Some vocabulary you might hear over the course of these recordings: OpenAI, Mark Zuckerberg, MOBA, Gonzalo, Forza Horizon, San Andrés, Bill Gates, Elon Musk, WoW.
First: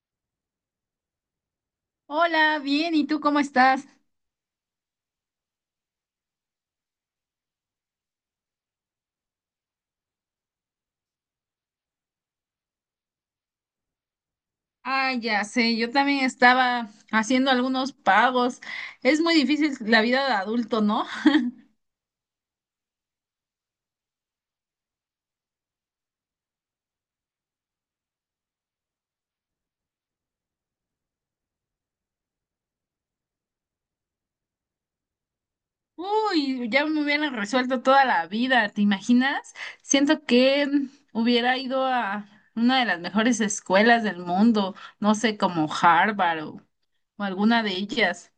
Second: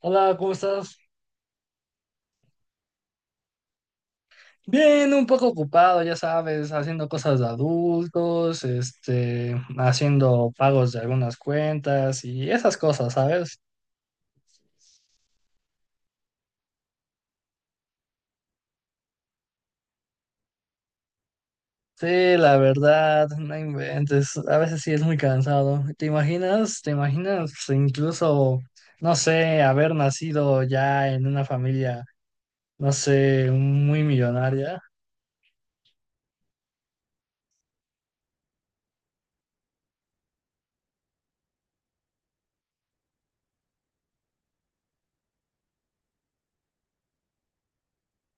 Hola, ¿cómo estás? Hola, bien, ¿y tú cómo estás? Bien, un poco ocupado, ya sabes, haciendo cosas de adultos, haciendo pagos de algunas cuentas y esas cosas, ¿sabes? Ah, ya sé, yo también estaba haciendo algunos pagos. Es muy difícil la vida de adulto, ¿no? Sí, la verdad, no inventes, a veces sí es muy cansado. ¿Te imaginas? ¿Te imaginas incluso, no sé, haber nacido ya en una familia, no sé, muy millonaria? Uy, ya me hubieran resuelto toda la vida, ¿te imaginas? Siento que hubiera ido a una de las mejores escuelas del mundo, no sé, como Harvard o alguna de ellas.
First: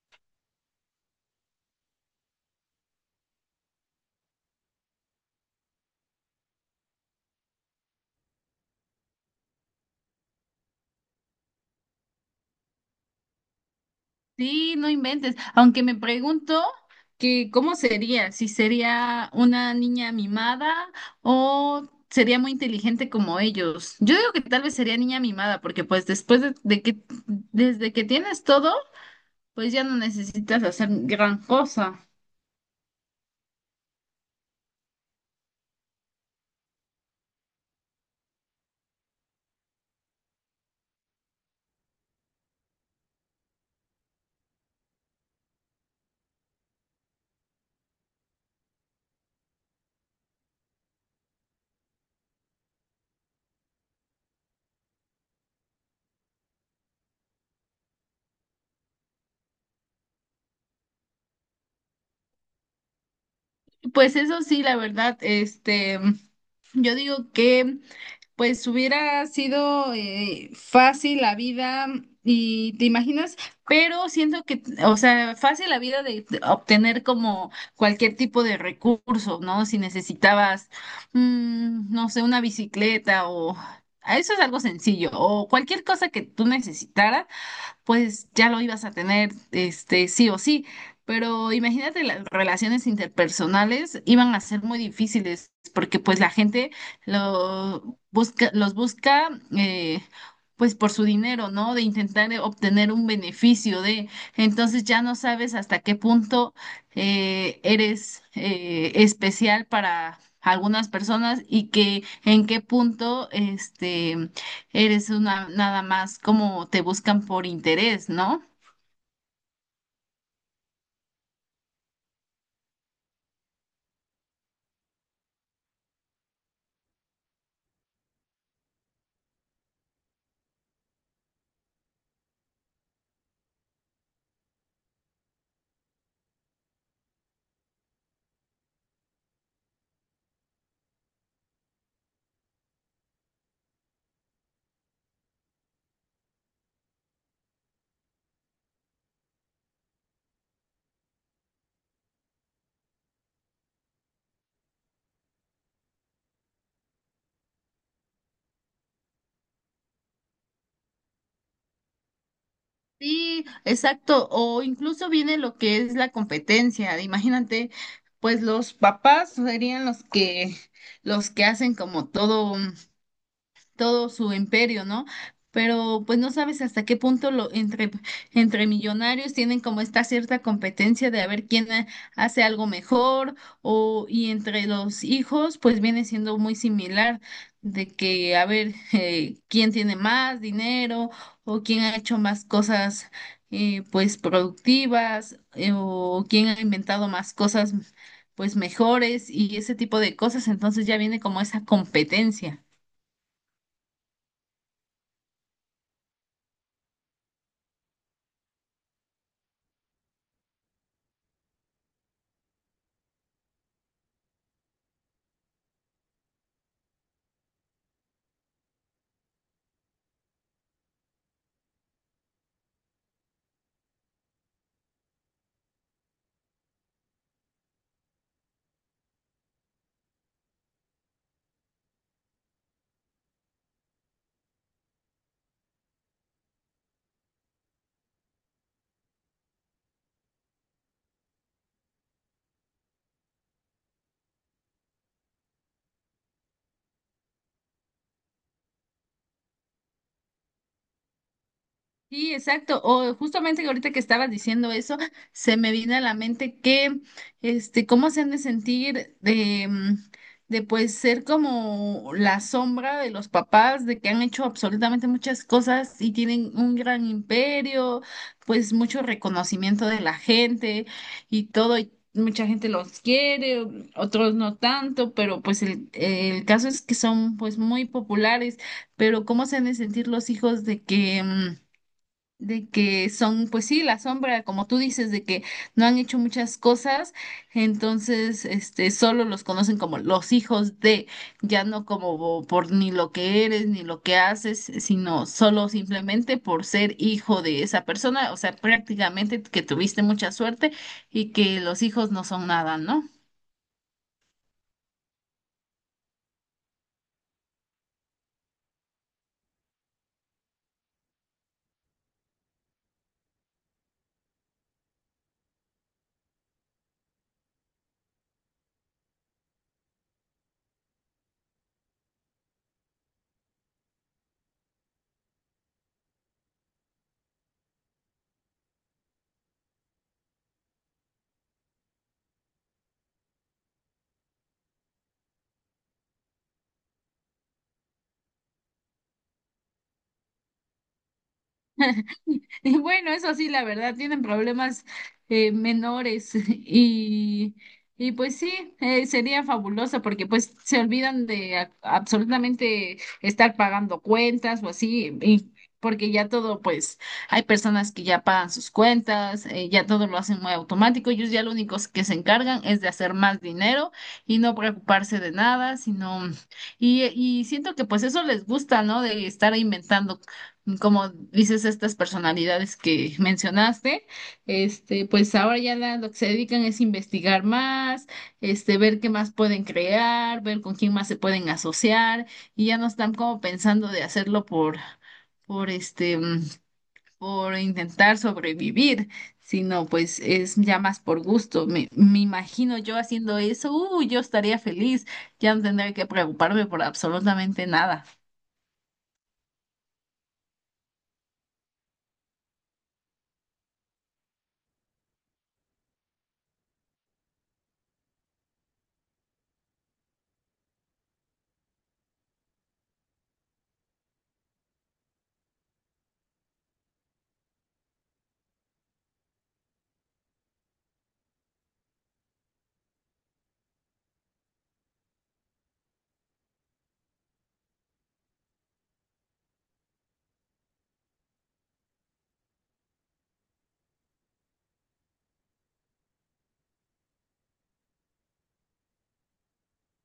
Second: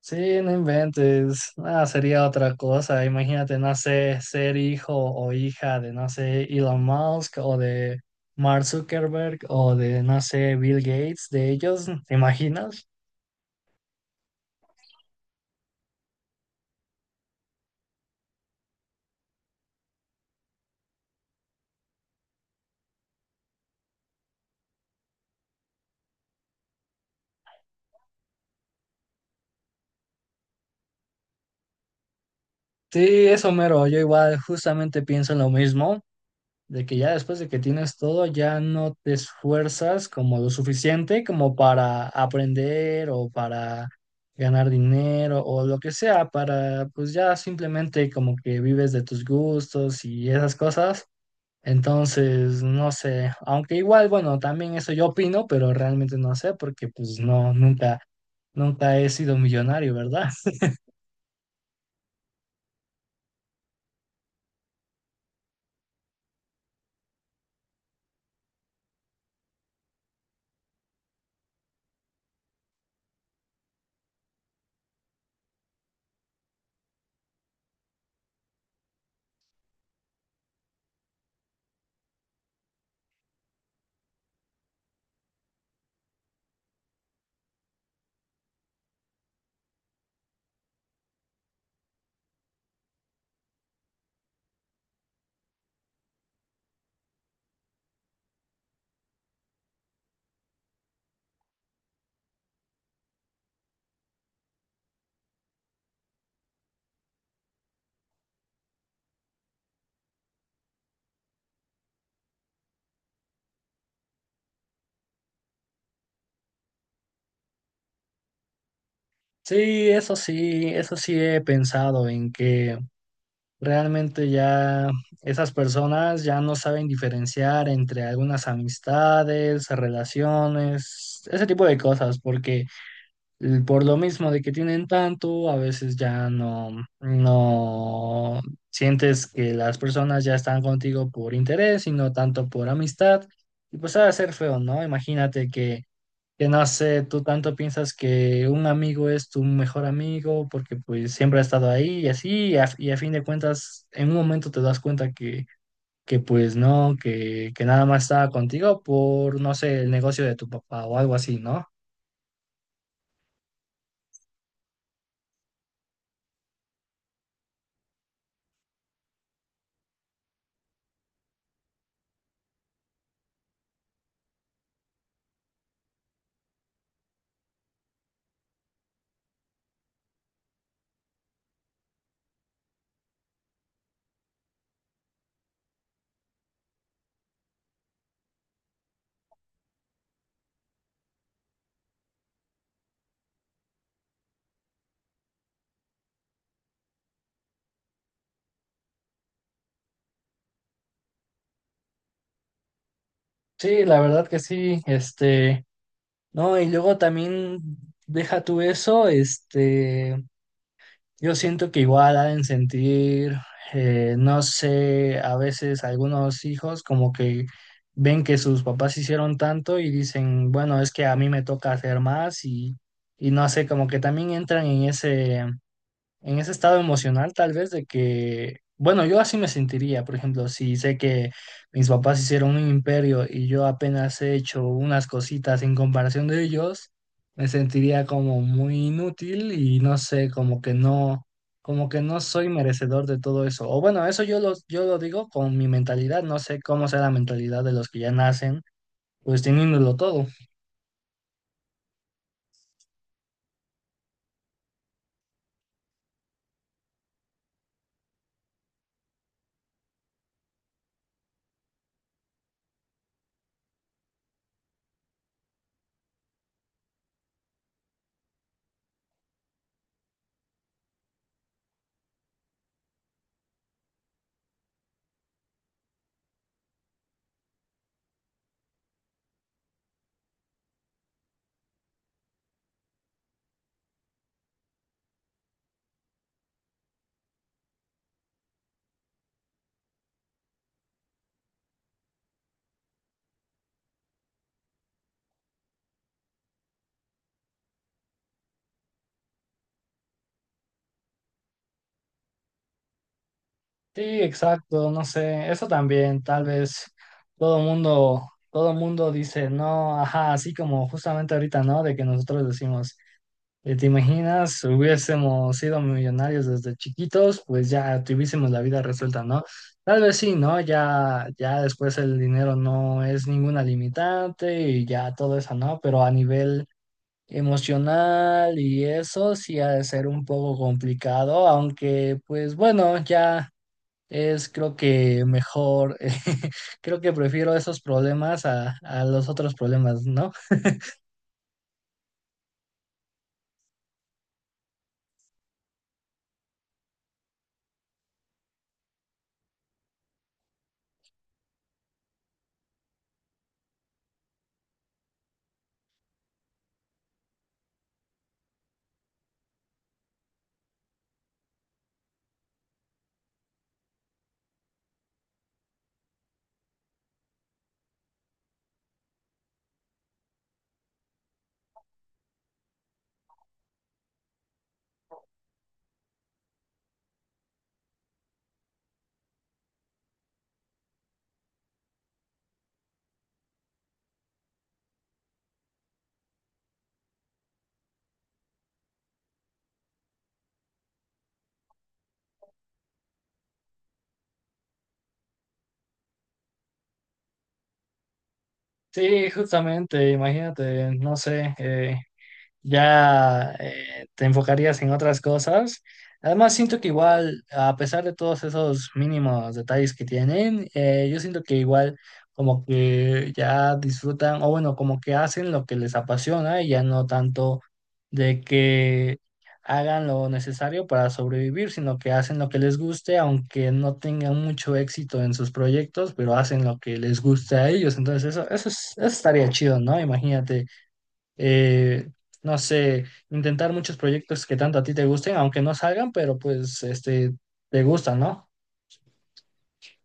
Sí, no inventes. Ah, sería otra cosa. Imagínate, no sé, ser hijo o hija de, no sé, Elon Musk o de Mark Zuckerberg o de, no sé, Bill Gates, de ellos, ¿te imaginas? Sí, no inventes. Aunque me pregunto que cómo sería, si sería una niña mimada o sería muy inteligente como ellos. Yo digo que tal vez sería niña mimada, porque pues después de que, desde que tienes todo, pues ya no necesitas hacer gran cosa. Sí, eso mero. Yo igual justamente pienso en lo mismo. De que ya después de que tienes todo, ya no te esfuerzas como lo suficiente como para aprender o para ganar dinero o lo que sea, para pues ya simplemente como que vives de tus gustos y esas cosas. Entonces, no sé, aunque igual, bueno, también eso yo opino, pero realmente no sé porque pues no, nunca he sido millonario, ¿verdad? Pues eso sí, la verdad, este, yo digo que pues hubiera sido fácil la vida y te imaginas, pero siento que, o sea, fácil la vida de obtener como cualquier tipo de recurso, ¿no? Si necesitabas, no sé, una bicicleta o eso es algo sencillo o cualquier cosa que tú necesitaras pues ya lo ibas a tener, este, sí o sí. Pero imagínate, las relaciones interpersonales iban a ser muy difíciles porque pues la gente lo busca, los busca, eh, pues por su dinero, ¿no? De intentar, obtener un beneficio de, entonces ya no sabes hasta qué punto, eres, especial para algunas personas y que en qué punto, este, eres una nada más, como te buscan por interés, ¿no? Sí, eso sí, eso sí he pensado en que realmente ya esas personas ya no saben diferenciar entre algunas amistades, relaciones, ese tipo de cosas, porque por lo mismo de que tienen tanto, a veces ya no sientes que las personas ya están contigo por interés y no tanto por amistad. Y pues ha de ser feo, ¿no? Imagínate que no sé, tú tanto piensas que un amigo es tu mejor amigo porque pues siempre ha estado ahí y así, y a fin de cuentas, en un momento te das cuenta que pues no, que nada más estaba contigo por, no sé, el negocio de tu papá o algo así, ¿no? Sí, exacto. O incluso viene lo que es la competencia. Imagínate, pues los papás serían los que hacen como todo, todo su imperio, ¿no? Pero pues no sabes hasta qué punto lo, entre millonarios tienen como esta cierta competencia de a ver quién hace algo mejor, o y entre los hijos pues viene siendo muy similar de que a ver quién tiene más dinero o quién ha hecho más cosas, pues productivas, o quién ha inventado más cosas pues mejores, y ese tipo de cosas, entonces ya viene como esa competencia. Sí, la verdad que sí, no, y luego también deja tú eso, Yo siento que igual ha de sentir, no sé, a veces algunos hijos como que ven que sus papás hicieron tanto y dicen, bueno, es que a mí me toca hacer más y no sé, como que también entran en ese estado emocional tal vez de que, bueno, yo así me sentiría, por ejemplo, si sé que mis papás hicieron un imperio y yo apenas he hecho unas cositas en comparación de ellos, me sentiría como muy inútil y no sé, como que no soy merecedor de todo eso. O bueno, eso yo lo digo con mi mentalidad, no sé cómo sea la mentalidad de los que ya nacen, pues teniéndolo todo. Sí, exacto. O justamente, que ahorita que estabas diciendo eso, se me vino a la mente que, este, cómo se han de sentir de, pues ser como la sombra de los papás, de que han hecho absolutamente muchas cosas y tienen un gran imperio, pues mucho reconocimiento de la gente y todo. Y mucha gente los quiere, otros no tanto, pero pues el caso es que son pues muy populares. Pero cómo se han de sentir los hijos de que, son, pues sí, la sombra, como tú dices, de que no han hecho muchas cosas. Entonces, este, solo los conocen como los hijos de, ya no como por ni lo que eres, ni lo que haces, sino solo simplemente por ser hijo de esa persona, o sea, prácticamente que tuviste mucha suerte y que los hijos no son nada, ¿no? Sí, exacto, no sé, eso también, tal vez todo mundo, todo mundo dice, no, ajá, así como justamente ahorita, ¿no? De que nosotros decimos, ¿te imaginas? Hubiésemos sido millonarios desde chiquitos, pues ya tuviésemos la vida resuelta, ¿no? Tal vez sí, ¿no? Ya, ya después el dinero no es ninguna limitante y ya todo eso, ¿no? Pero a nivel emocional y eso sí ha de ser un poco complicado, aunque pues bueno, ya. Es creo que mejor, creo que prefiero esos problemas a los otros problemas, ¿no? Y bueno, eso sí, la verdad, tienen problemas, menores y pues sí, sería fabuloso porque pues se olvidan de absolutamente estar pagando cuentas o así, y porque ya todo, pues hay personas que ya pagan sus cuentas, ya todo lo hacen muy automático, ellos ya lo único que se encargan es de hacer más dinero y no preocuparse de nada, sino, y siento que pues eso les gusta, ¿no? De estar inventando, como dices, estas personalidades que mencionaste, este, pues ahora ya lo que se dedican es investigar más, este, ver qué más pueden crear, ver con quién más se pueden asociar, y ya no están como pensando de hacerlo por este, por intentar sobrevivir, sino pues es ya más por gusto. Me imagino yo haciendo eso, yo estaría feliz, ya no tendría que preocuparme por absolutamente nada. Sí, justamente, imagínate, no sé, ya te enfocarías en otras cosas. Además, siento que igual, a pesar de todos esos mínimos detalles que tienen, yo siento que igual como que ya disfrutan, o bueno, como que hacen lo que les apasiona y ya no tanto de que hagan lo necesario para sobrevivir, sino que hacen lo que les guste, aunque no tengan mucho éxito en sus proyectos, pero hacen lo que les guste a ellos. Entonces, eso, eso estaría chido, ¿no? Imagínate eh, no sé, intentar muchos proyectos que tanto a ti te gusten, aunque no salgan, pero pues te gustan, ¿no?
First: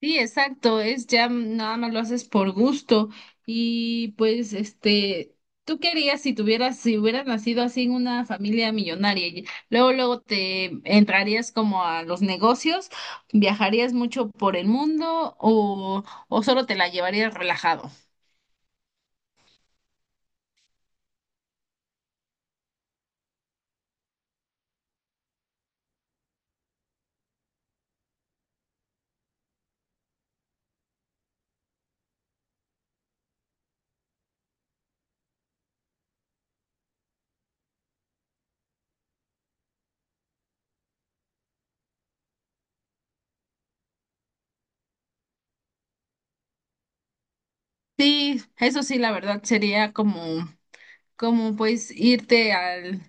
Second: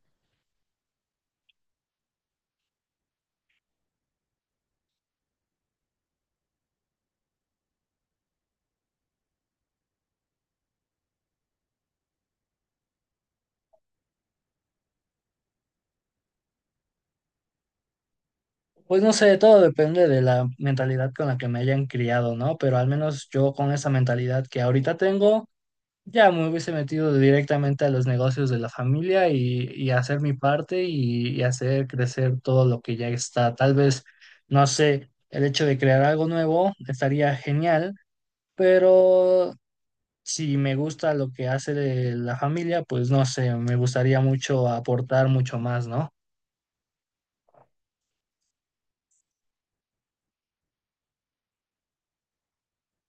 Sí, exacto, es ya nada más lo haces por gusto y pues este, tú querías si tuvieras, si hubieras nacido así en una familia millonaria, y luego luego te entrarías como a los negocios, viajarías mucho por el mundo, o solo te la llevarías relajado. Pues no sé, todo depende de la mentalidad con la que me hayan criado, ¿no? Pero al menos yo con esa mentalidad que ahorita tengo, ya me hubiese metido directamente a los negocios de la familia y hacer mi parte y hacer crecer todo lo que ya está. Tal vez, no sé, el hecho de crear algo nuevo estaría genial, pero si me gusta lo que hace de la familia, pues no sé, me gustaría mucho aportar mucho más, ¿no? Sí, eso sí, la verdad sería como pues irte al,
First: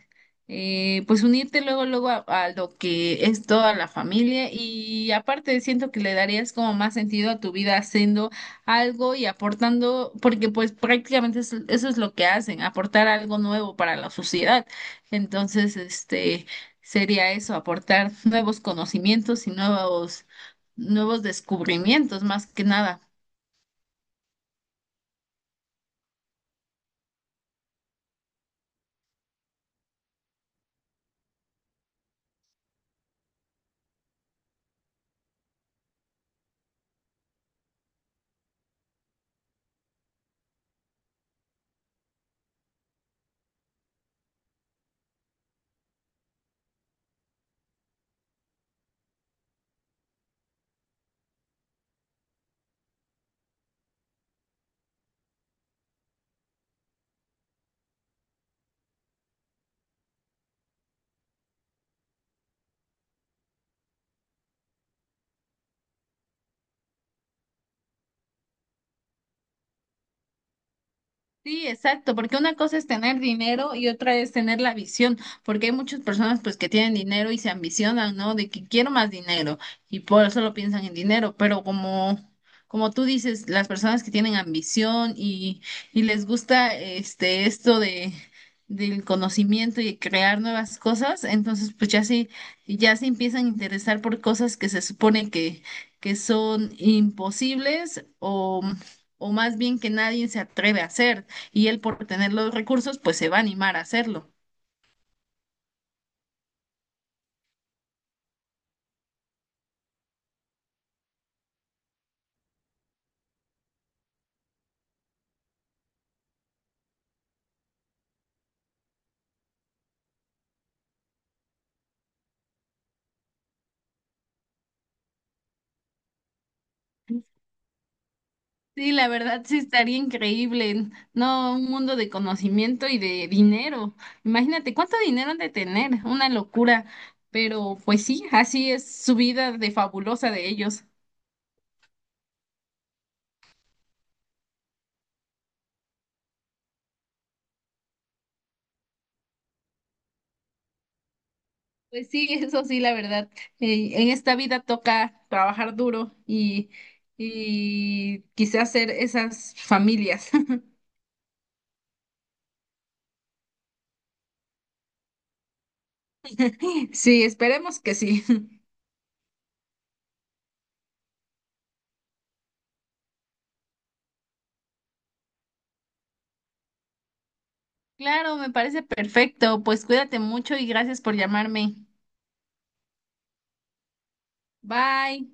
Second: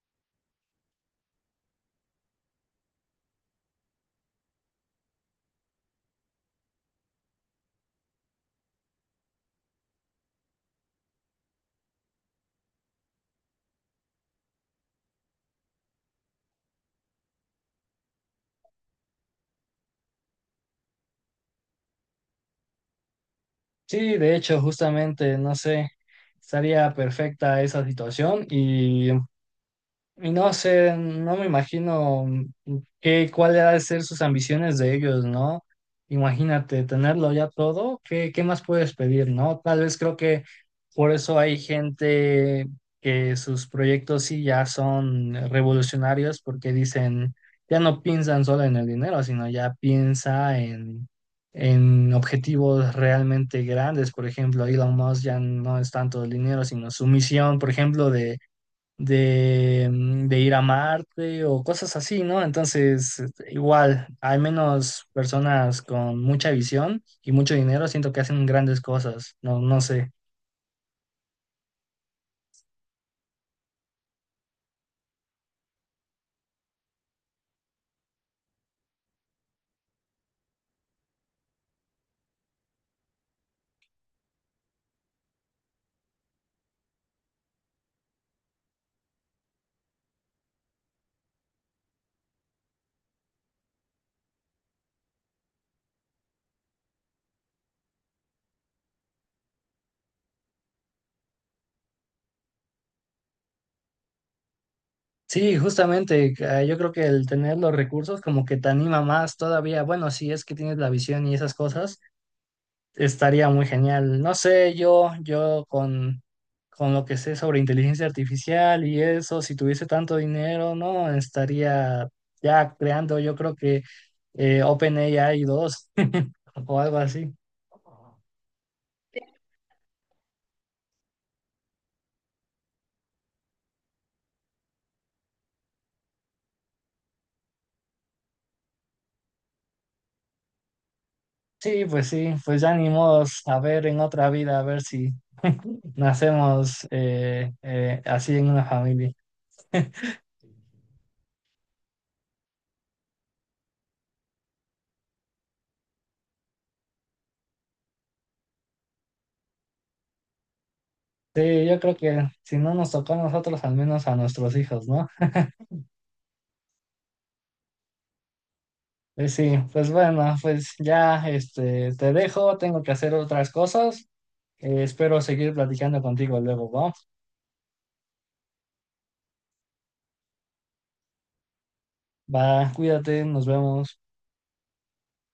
pues unirte luego, luego a, lo que es toda la familia, y aparte siento que le darías como más sentido a tu vida haciendo algo y aportando, porque pues prácticamente eso, eso es lo que hacen, aportar algo nuevo para la sociedad. Entonces, este, sería eso, aportar nuevos conocimientos y nuevos descubrimientos más que nada. Sí, de hecho, justamente, no sé, estaría perfecta esa situación y no sé, no me imagino cuál ha de ser sus ambiciones de ellos, ¿no? Imagínate, tenerlo ya todo, ¿qué, qué más puedes pedir, ¿no? Tal vez creo que por eso hay gente que sus proyectos sí ya son revolucionarios porque dicen, ya no piensan solo en el dinero, sino ya piensa en objetivos realmente grandes. Por ejemplo, Elon Musk ya no es tanto el dinero, sino su misión, por ejemplo, de de ir a Marte o cosas así, ¿no? Entonces, igual, hay menos personas con mucha visión y mucho dinero, siento que hacen grandes cosas, no, no sé. Sí, exacto, porque una cosa es tener dinero y otra es tener la visión, porque hay muchas personas pues que tienen dinero y se ambicionan, ¿no? De que quiero más dinero, y por eso lo piensan en dinero, pero como tú dices, las personas que tienen ambición y les gusta este esto de del conocimiento y crear nuevas cosas, entonces pues ya sí ya se empiezan a interesar por cosas que se supone que son imposibles o más bien que nadie se atreve a hacer, y él por tener los recursos, pues se va a animar a hacerlo. Sí, justamente, yo creo que el tener los recursos como que te anima más todavía, bueno, si es que tienes la visión y esas cosas estaría muy genial. No sé, yo con lo que sé sobre inteligencia artificial y eso, si tuviese tanto dinero, no, estaría ya creando, yo creo que OpenAI 2 o algo así. Sí, la verdad sí estaría increíble, no, un mundo de conocimiento y de dinero. Imagínate cuánto dinero han de tener, una locura, pero pues sí, así es su vida de fabulosa de ellos. Sí, pues ya ni modos, a ver en otra vida, a ver si nacemos así en una familia. Pues sí, eso sí, la verdad. En esta vida toca trabajar duro y quizás hacer esas familias. Sí, yo creo que si no nos tocó a nosotros, al menos a nuestros hijos, ¿no? Sí, esperemos que sí. Pues sí, pues bueno, pues ya te dejo, tengo que hacer otras cosas. Espero seguir platicando contigo luego, ¿va? Claro, me parece perfecto. Pues cuídate mucho y gracias por llamarme. Va, cuídate, nos vemos. Bye.